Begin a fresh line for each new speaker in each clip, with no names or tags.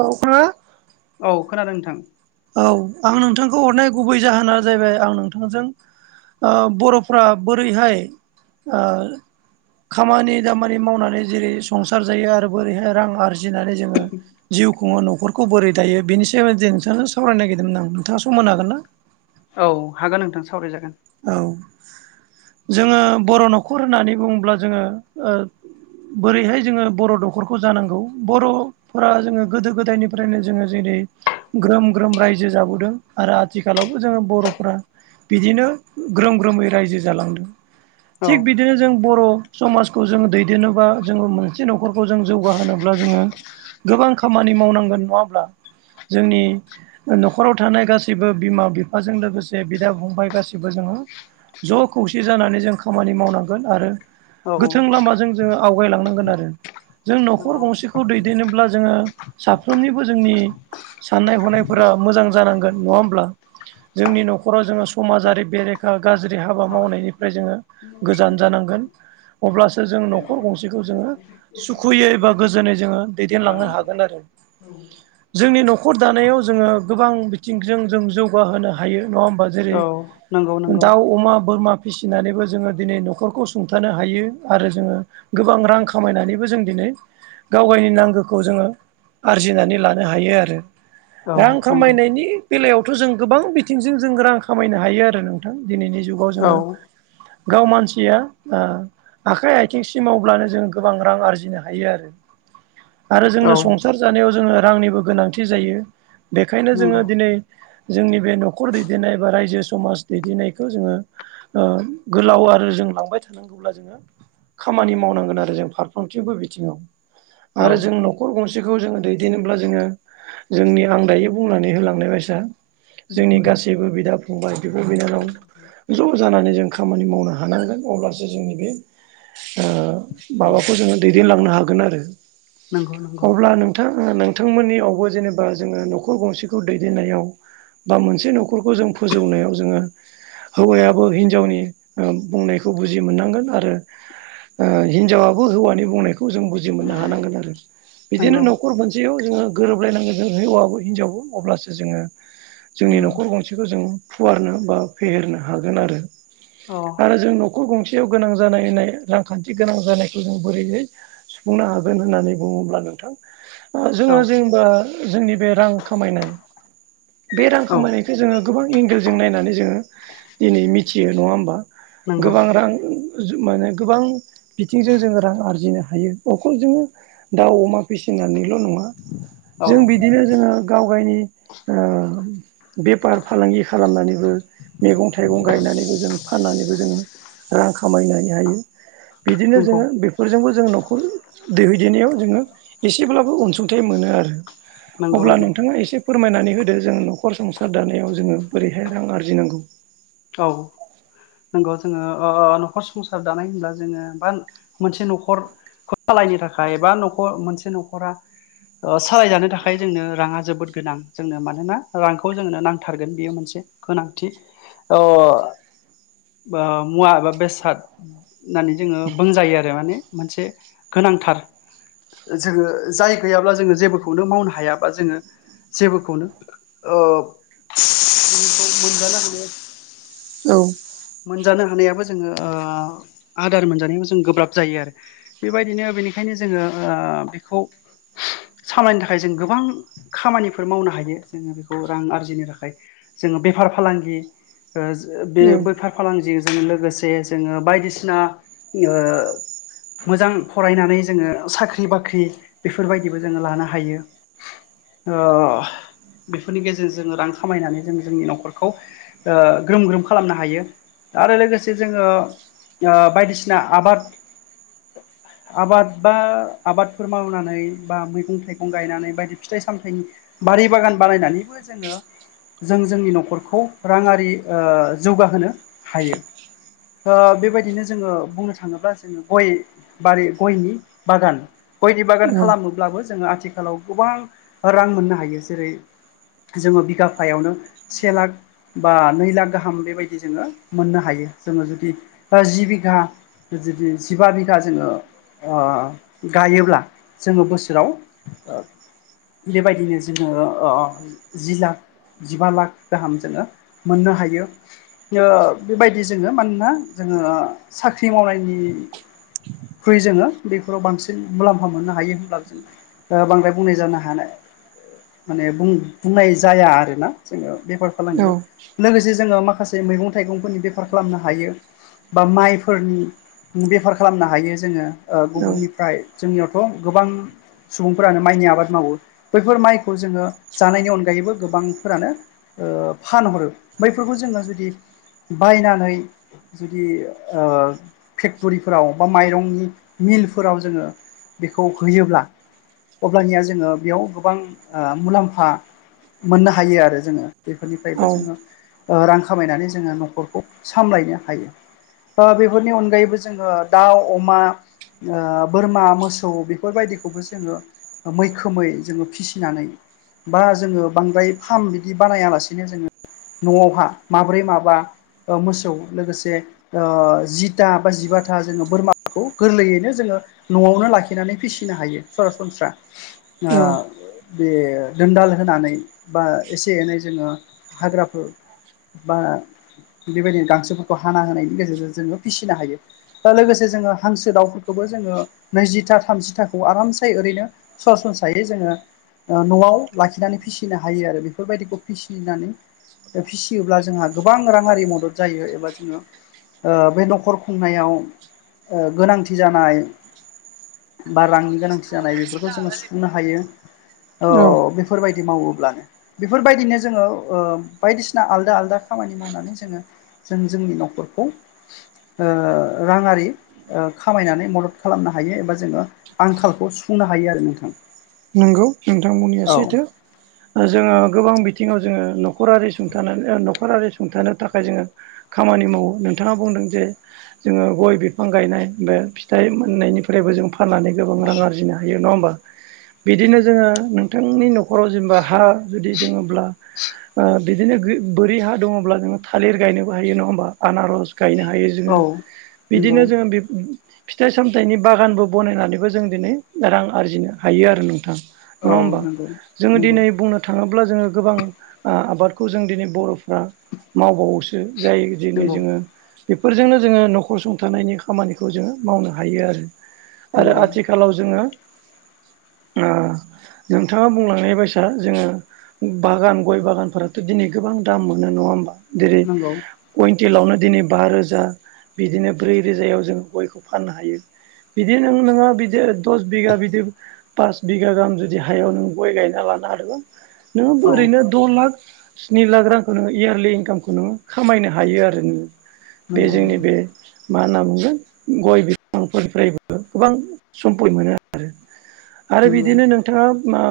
औ [unintelligible]
औ खोनादों नोंथां
औ आं नोंथांखौ हरनाय गुबै जाहोना जाहैबाय आं नोंथांजों ओ बर'फ्रा बोरैहाय ओ खामानि दामानि मावनानै जेरै संसार जायो आरो बोरैहाय रां आरजिनानै जोङो जिउ खुङो न'खरखौ बोरै दायो बेनि सायाव एदजे नोंथांजों सावरायनो नागिरदोंमोन आं नोंथाङा सम मोननो हागोन ना?
औ हागोन नोंथां सावरायजागोन
औ जोङो बर' न'खर होननानै बुङोब्ला जोङो ओ बोरैहाय जोङो बर' दखरखौ जानांगौ बर' फोरा जोङो गोदो गोदायनिफ्रायनो जोङो जेरै ग्रोम ग्रोम रायजो जाबोदों आरो आथिखालावबो जोङो बर'फ्रा बिदिनो ग्रोम ग्रोमै रायजो जालांदों
औ
थिग बिदि बिदिनो जों बर' समाजखौ जोङ दैदेननोबा जोङो मोनसे न'खरखौ जों जौगाहोनोब्ला जोङो गोबां खामानि मावनांगोन नङाअब्ला जोंनि न'खराव थानाय गासैबो बिमा बिफाजों लोगोसे बिदा फंबाय गासिब बो जोङो ज' खौसे जानानै जों खामानि मावनांगोन आरो
औ
गोथों लामाजों जोङो आवगायलांनांगोन आरो जों न'खर गंसेखौ दैदेनोबब्ला जोङो साफ्रोमनिबो जोंनि साननाय हनायफोरा मोजां जानांगोन नङा होमब्ला जोंनि न'खराव जोङो समाजारि बेरेखा गाज्रि हाबा मावनायनिफ्राय जोङो गोजान जानांगोन अब्लासो जों न'खर गंसेखौ जोङो सुखुयै बा गोजोनै जोङो दैदेनलांनो हागोन आरो जोंनि न'खर दानायाव जोङो गोबां बिथिंजों जों जौगाहोनो हायो नङा होमबा जेरै
औ नंगौ नंगौ
दाउ अमा बोरमा फिसिनानैबो जोङो दिनै न'खरखौ सुंथानो हायो आरो जोङो गोबां रां खामायनानैबो जों दिनै गावगायनि नांगौ खाै जोंङो आरजिना लानो हायो आरो
औ
रां
नंगौ
खामायनायनि बेलायावथ' जों गोबां बिथिंजों जों रां खामायनो हायो आ नोंथां दिनैनि जुगाव
औ
जोङो गाव मानसिया आ ओ आखाइ आथिं सिमावब्लानो जों गोबां रां आरजिनो हायो आरो आरो
औ
जोंनो सं हासार जानायाव जोङो रांनिबो गोनांथि जायो बेखायनो जोङो
नंगौ
दिनै जोंनि बे न'खर दैदेननाय बा रायजो समाज दैदेननायखौ जोङो ओ गोलाव आरो जों लांबाय थानांगौब्ला जोङो खामानि मावनांगोन आरो जों फारफ्रोमथिंबो बिथिङाव
औ
आरो जों न' नखर गंसेखौ जोङो दैदेनोनोब्ला जोङो जोंनि आं दायो बुंनानै होलांनाय बायसा जोंनि गासैबो बिदा-फंबाय बिब' बिनानाव ज' जानानै जों खामानि मावनो हानांगोन अब्लासो जोंनि बे ओ
औ
माबाखौ जोङो दैदेनलांनो हागोन आरो
नंगौ नंगौ
अब्ला नो नोंथां नोंथांमोननियावबो जेनेबा जोङो न'खर गंसेखौ दैदेननायाव बा मोनसे न'खरखौ जों फोजौनायाव जोङो हौवायाबो हिनजावनि बुंनायखौ बुजि मोननांगोन आरो हिनजावाबो हौवानि बुंनायखौ जों बुजि मोननो हानांगोन आरो बिदिनो
नंगौ
न'खर मोनसेयाव जोङो गोरोबलायनांगोन जों हौवाबो हिनजावबो अब्लासो जोङो जोंनि
उम
न'खर गंसेखौ जों फुवारनो बा फेहेरनो हागोन आरो
अ
आरो जों न'खर गंसेयाव गोनां जानायनाय रांखान्थि गोनां जानायखौ जों बोरैहै सुफुंनो हागोन होननानै बुङोब्ला नोंथां ओ
औ
जोङो जेनेबा जोंनि बे रां खामायनाय बे रां
औ
खामायनाय बेखौ जोङो गोबां एंगेलजों नायनानै जोङो दिनै मिथियो नङा होमबा
नंगौ
गोबां रां जो-माने गोबां बिथिंजों जोङो रां आरजिनो हायो नखरजोंनो दाउ अमा फिसिनानैल' नङा
औ
जों बिदिनो जोङो गाव गायनि बेफार फालांगि खालाम खालामनानैबो मैगं थाइगं गायनानैबो जों फाननानैबो जोङो रां खामायनो हायो बिदिनो
नंगौ
जोङो बे फोरजोंबो जोङो न'खर दैहैदेनायाव जोङो एसेब्लाबो अनसुंथाइ मोनो आरो
नंगौ
अब्ला
नंगौ
नोंथाङा एसे फोरमायनानै होदो जों न'खर संसार दानायाव जोङो बोरैहाय रां आरजिनांगौ
औ नंगौ जोङो ओ न'खर संसार दानाय होनब्ला जोङो बा मोनसे न'खर खौ सालायनो थाखाय एबा न'खर मोनसे न'खरा सालायजानो थाखाय जोंनो राङा जोबोद गोनां जोंनो मानोना रांखौ जोंनो नांथारगोन बेयो मोनसे गोनांथि अ बा मुवा बा बेसाद होननानै जोङो बुंजायो आरो माने मोनसे गोनांथार जोङो जाय गैयाब्ला जोङो जेबोखौनो मावनो हायाबा जोङो जेबोखौनो औ [unintelligible] [unintelligible] [unintelligible]
औ।
मोनजानो हानायाबो जोङो ओ आदार मोनजानायाव जों गोब्राब जायो आरो। बेबायदिनो बेनिखायनो जोङो ओ बेखौ सामलायनो थाखाय जों गोबां खामानिफोर मावनो हायो जोङो बेखौ रां आरजिनो थाखाय जोङो बेफार फालांगि ओ बे
औ
बेैफार फालांगिजों लोगोसे जोङो बायदिसिना ओ मोजां फरायनानै जोङो साख्रि बाख्रि बेफोरबायदिबो जोङो लानो हायो। ओ बेफोरनि गेजेरजों जोङो रां खामायनानै जों जोंनि न'खरखौ ओ ग्रोम ग्रोम खालामनो हायो। आरो लोगोसे जोङो ओ बायदिसिना आबाद
[inaudible]
आबाद बा आबादफोर मावनानै बा मैगं थाइगं गायनानै बायदि फिथाइ सामथाइनि बारि बागान बानायनानैबो जोङो जों जोंनि न'खरखौ राङारि ओ जौगाहोनो हायो। ओ बेबायदिनो जोङो बुंनो थाङोब्ला जोङो गय बारि गयनि बागान। गयनि बागान
औ
खालामोब्लाबो जोङो आथिखालाव गोबां रां मोननो हायो जेरै जोङो बिगाफायावनो से लाख बा नै लाख गाहाम बेबायदि जोङो मोननो हायो जोङो जुदि ओ जि बिघा जुदि जिबा बिगा जोङो ओ गायोब्ला जोङो बोसोराव बेबायदिनो जोङो ओ जि जिबा लाख गाहाम जोङो मोननो हायो ओ बेबायदि जोङो मानोना जोङो साख्रि मावनायनि ख्रुइ जोङो बेफोराव बांसिन मुलाम्फा मोननो हायो होनब्ला जों ओ बांद्राय बुंनाय जानो हानाय माने बुं-बुंनाय जाया आरोना। जोङो बेफार फालांगियाव
औ
लोगोसे जोङो माखासे मैगं थाइगं। फोरनि बेफार खालामनो हायो बा माइफोरनि बेफार खालामनो हायो जोङो। ओ गुबुननिफ्राय जोंनियावथ' गोबां सुबुंफोरानो माइनि आबाद मावो बैफोर माइखौ जोङो जानायनि अनगायैबो गोबांफोरानो ओ फानहरो बैफोरखौ जोङो जुदि बायनानै जुदि ओ फेक्टरिफोराव बा माइरंनि मिलफोराव जोङो बेखौ होयोब्ला अब्लानिया जोङो बेयाव गोबां ओ मुलाम्फा मोननो हायो आरो जोङो
औ
बेफोरनिफ्रायबो जोङो ओ रां खामायनानै जोङो न'खरखौ सामलायनो हायो। ओ बेफोरनि अनगायैबो जोङो दाउ अमा ओ बोरमा मोसौ बेफोरबायदिखौबो जोङो मैखोमै जोङो फिसिनानै बा जोङो बांद्राय फार्म बिदि बानायालासिनो जोङो न'आवहा माब्रै माबा औ मोसौ लोगोसे ओ जिथा बा जिबाथा जोङो बोरमाखौ गोरलैयैनो जोङो न'आवनो लाखिनानै फिसिनो हायो सरासनस्रा ओ
औ
बे दोनदाल होनानै बा एसे एनै जोङो हाग्राफोर बा बेबायदिनो गांसोफोरखौ हाना होनायनि गेजेरजों जोङो फिसिनो हायो। दा लोगोसे जोङो हांसो दाउफोरखौबो जोङो नैजिथा थामजिथाखौ आरामसे ओरैनो सरासनस्रायै जोङो ओ न'आव लाखिनानै फिसिनो हायो आरो बेफोरबायदिखौ फिसिनानै फिसियोब्ला जोंहा गोबां राङारि मदद जायो एबा जोङो ओ बे न'खर खुंनायाव ओ गोनांथि जानाय बा रांनि गोनांथि जानाय बेफोरखौ जोङो सुफुंनो हायो औ बेफो फोरबायदि मावोब्लानो बेफोरबायदिनो जोङो ओ बायदिसिना आलदा आलदा खामानि मावनानै जोङो जों जोंनि न'खरखौ राङारि ओ खामायनानै मदद खालामनो हायो एबा जोङो आंखालखौ सुफुंनो हायो आरो नोंथां।
नोंगौ नोंथांमोननिया
औ
सैथो जोङो गोबां बिथिङाव जोङो नखरारि सुंथानो नखरारि सुंथानो थाखाय जोङो खामानि मावो नोंथाङा बुंदों जे जोङो गय बिफां गायनाय बे फिथाइ मोननायनिफ्राय फ्रायबो जों फाननानै गोबां रां आरजिनो हायो नङा होमबा? बिदिनो जोङो नोंथांनि नखराव जेनेबा हा जुदि दङोब्ला ओ बिदिनो बोरि हा दङब्ला जोङो थालिर गायनोबो हायो नङा होमबा आनारस गायनो हायो जों
औ
दिनो
नंगौ
बिदिनो जोङो बिब फिथाइ सामथाइनि बागानबो बनायनानैबो जों दिनै रां आरजिनो हायो आरो नोंथां।
औ
नङा होमबा
नंगौ
जोङो
नंगौ
दिनै बुंनो थाङोब्ला जोङो गोबां ओ आबादखौ जों दिनै बरफ्रा मावबावोसो जाय दिनै जोङो
नंगौ
बेफोर जोंनो जोङो नखर सुंथानायनि खामानिखौ जोङो मावनो हायो आरो। आरो
नंगौ
आथिखालाव जोङो ओ नोंथाङा बुंलांनाय बायसा जोङो बागान गय बागानफोराथ दिनै गोबां दाम मोनो नंङा होमबा जेरै
नंगौ
कुइन्टेलावनो दिनै बा रोजा बिदिनो ब्रै रोजायाव जों गयखौ फाननो हायो। बिदि नों नोङो बिदि दस बिगा बिदि पास बिगा गाहाम जुदि हायाव नों गय गायना लानो हादोंबा नोङो
औ
ओरैनो द लाख स्नि लाख रांखौ नोङो इयारलि इनकामखौ नोङो खामायनो हायो आरो नोङो। बे
नंगौ
जोंनि
नंगौ औ
बे मा होनना बुंगोन गय बिफां फोरनिफ्रायबो गोबां सम्फय मोनो आरो। आरो
नंगौ
बिदिनो नोंथाङा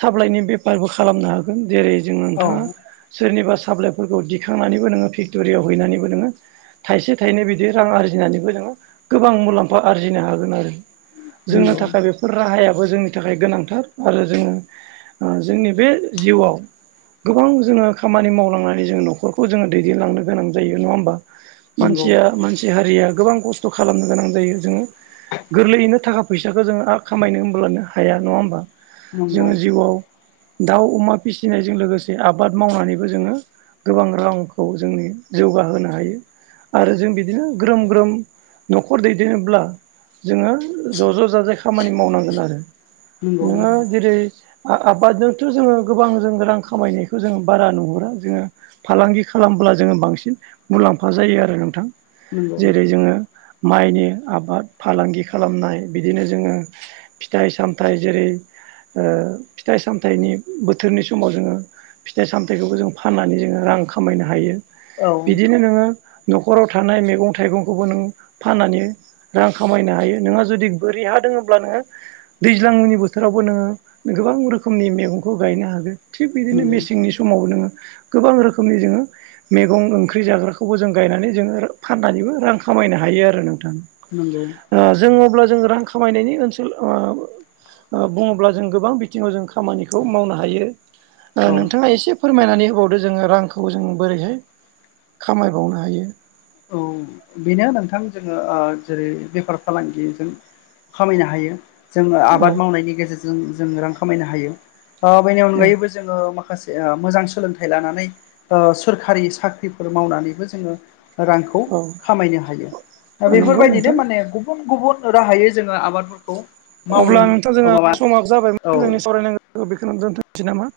साप्लाइनि बेफारबो खालामनो हागोन। जेरै जोंङो नोंथांङा सोरनिबा साप्लाइफोरखौ दिखांनानैबो नोङो फेक्टरियाव हैनानैबो नोङो थाइसे थाइनै बिदि रां आरजिनानैबो जोङो गोबां मुलाम्फा आरजिनो हागोन आरो।
नंगौ
जोंनो
नंगौ
थाखाय बेफोर राहाया दाबो जोंनि थाखाय गोनांथार आरो जोङो जोंनि बे जिउआव गोबां जोंङो खामानि मावलांनानै जोंङो नखरखौ जोंङो दैदेनलांनो गोनां जायो नंङा होमबा। मानसिया मानसि सि हारिया गोबां खस्थ खालामनो गोनां जायो जोंङो गोरलैयैनो थाखा फैसाखौ जोंङो खामायनो। लानो हाया नंङा होमबा
नंगौ
जोंङो जिउआव दाउ अमा फिसिनायजों लोगोसे आबाद मावनानैबो जोङो गोबां रांखौ जोंनि जौगाहोनो हायो। आरो जों बिदिनो ग्रोम ग्रोम नखर दैदेनोब्ला जोङो ज ज जाजाय खामानि मावनांगोन आरो
नंगौ नंगौ
नोङो जेरै आबाद जोंथ जोङो गोबां जों रां खामायनायखौ जोङो बारा नुहुरा जोङो फालांगि खालामब्ला जोङो बांसिन मुलाम्फा जायो आरो नोंथां। जेरै जोङो माइनि आबाद फालांगि खालामनाय बिदिनो जोंङो। फिथाइ सामथाइ जेरै फिथाइ सामथायाइनि बोथोरनि समाव जोंङो। फिथाइ सामथायाइखौबो जों फाननानै जोङो रां खामायनो हायो
औ
बिदिनो नोङो नखराव थानाय मैगं थाइगंखौबो नों फाननानै रां खामायनो हायो नोंहा जुदि बोरै हा दोंब्ला नोङो दैज्लांनि बोथोरावबो नोङो गोबां रोखोमनि मैगंखौ गायनो हागोन थिग बिदिनो
नंगौ
मेसेंनि समाव नोंङो गोबां रोखोमनि जोङो मैगं ओंख्रि जाग्राखौबो जों गायनानै जोङो फाननानैबो रां खामायनो हायो आरो नोंथां।
नंगौ
जोंङो अब्ला जों रां खामायनायनि ओनसोल। बुंङोब्ला जों गोबां बिथिंङाव जों खामानिखौ मावनो हायो।
औ
नोंथांङा एसे फोरमायनानै होबावदो जोङो रांखौ जों बोरैहाय खामायबावनो हायो।
औ बेनो नोंथां जोंङो जेरै बेफार फालांगिजों खामायनो हायो। जोङो
औ
आबाद मावनायनि गेजेरजों जोङो रां खामायनो हायो बेनि अनगायैबो जोङो माखासे ओ मोजां सोलोंथाइ लानानै ओ सोरखारि साख्रिफोर मावनानैबो जोङो रांखौ
औ
खामायनो हायो दा
औ नंगौ
बेफोरबायदिनो
नोंथां
माने गुब बुन गुबुन राहायै जोङो आबादफोरखौ मावनो
अब्ला नोंथां जोंहा
माबा
समाब जाबायमोन
औ
जोंनि सावरायनांगौखौ बेखौ दोन्थ'नोसै नामा?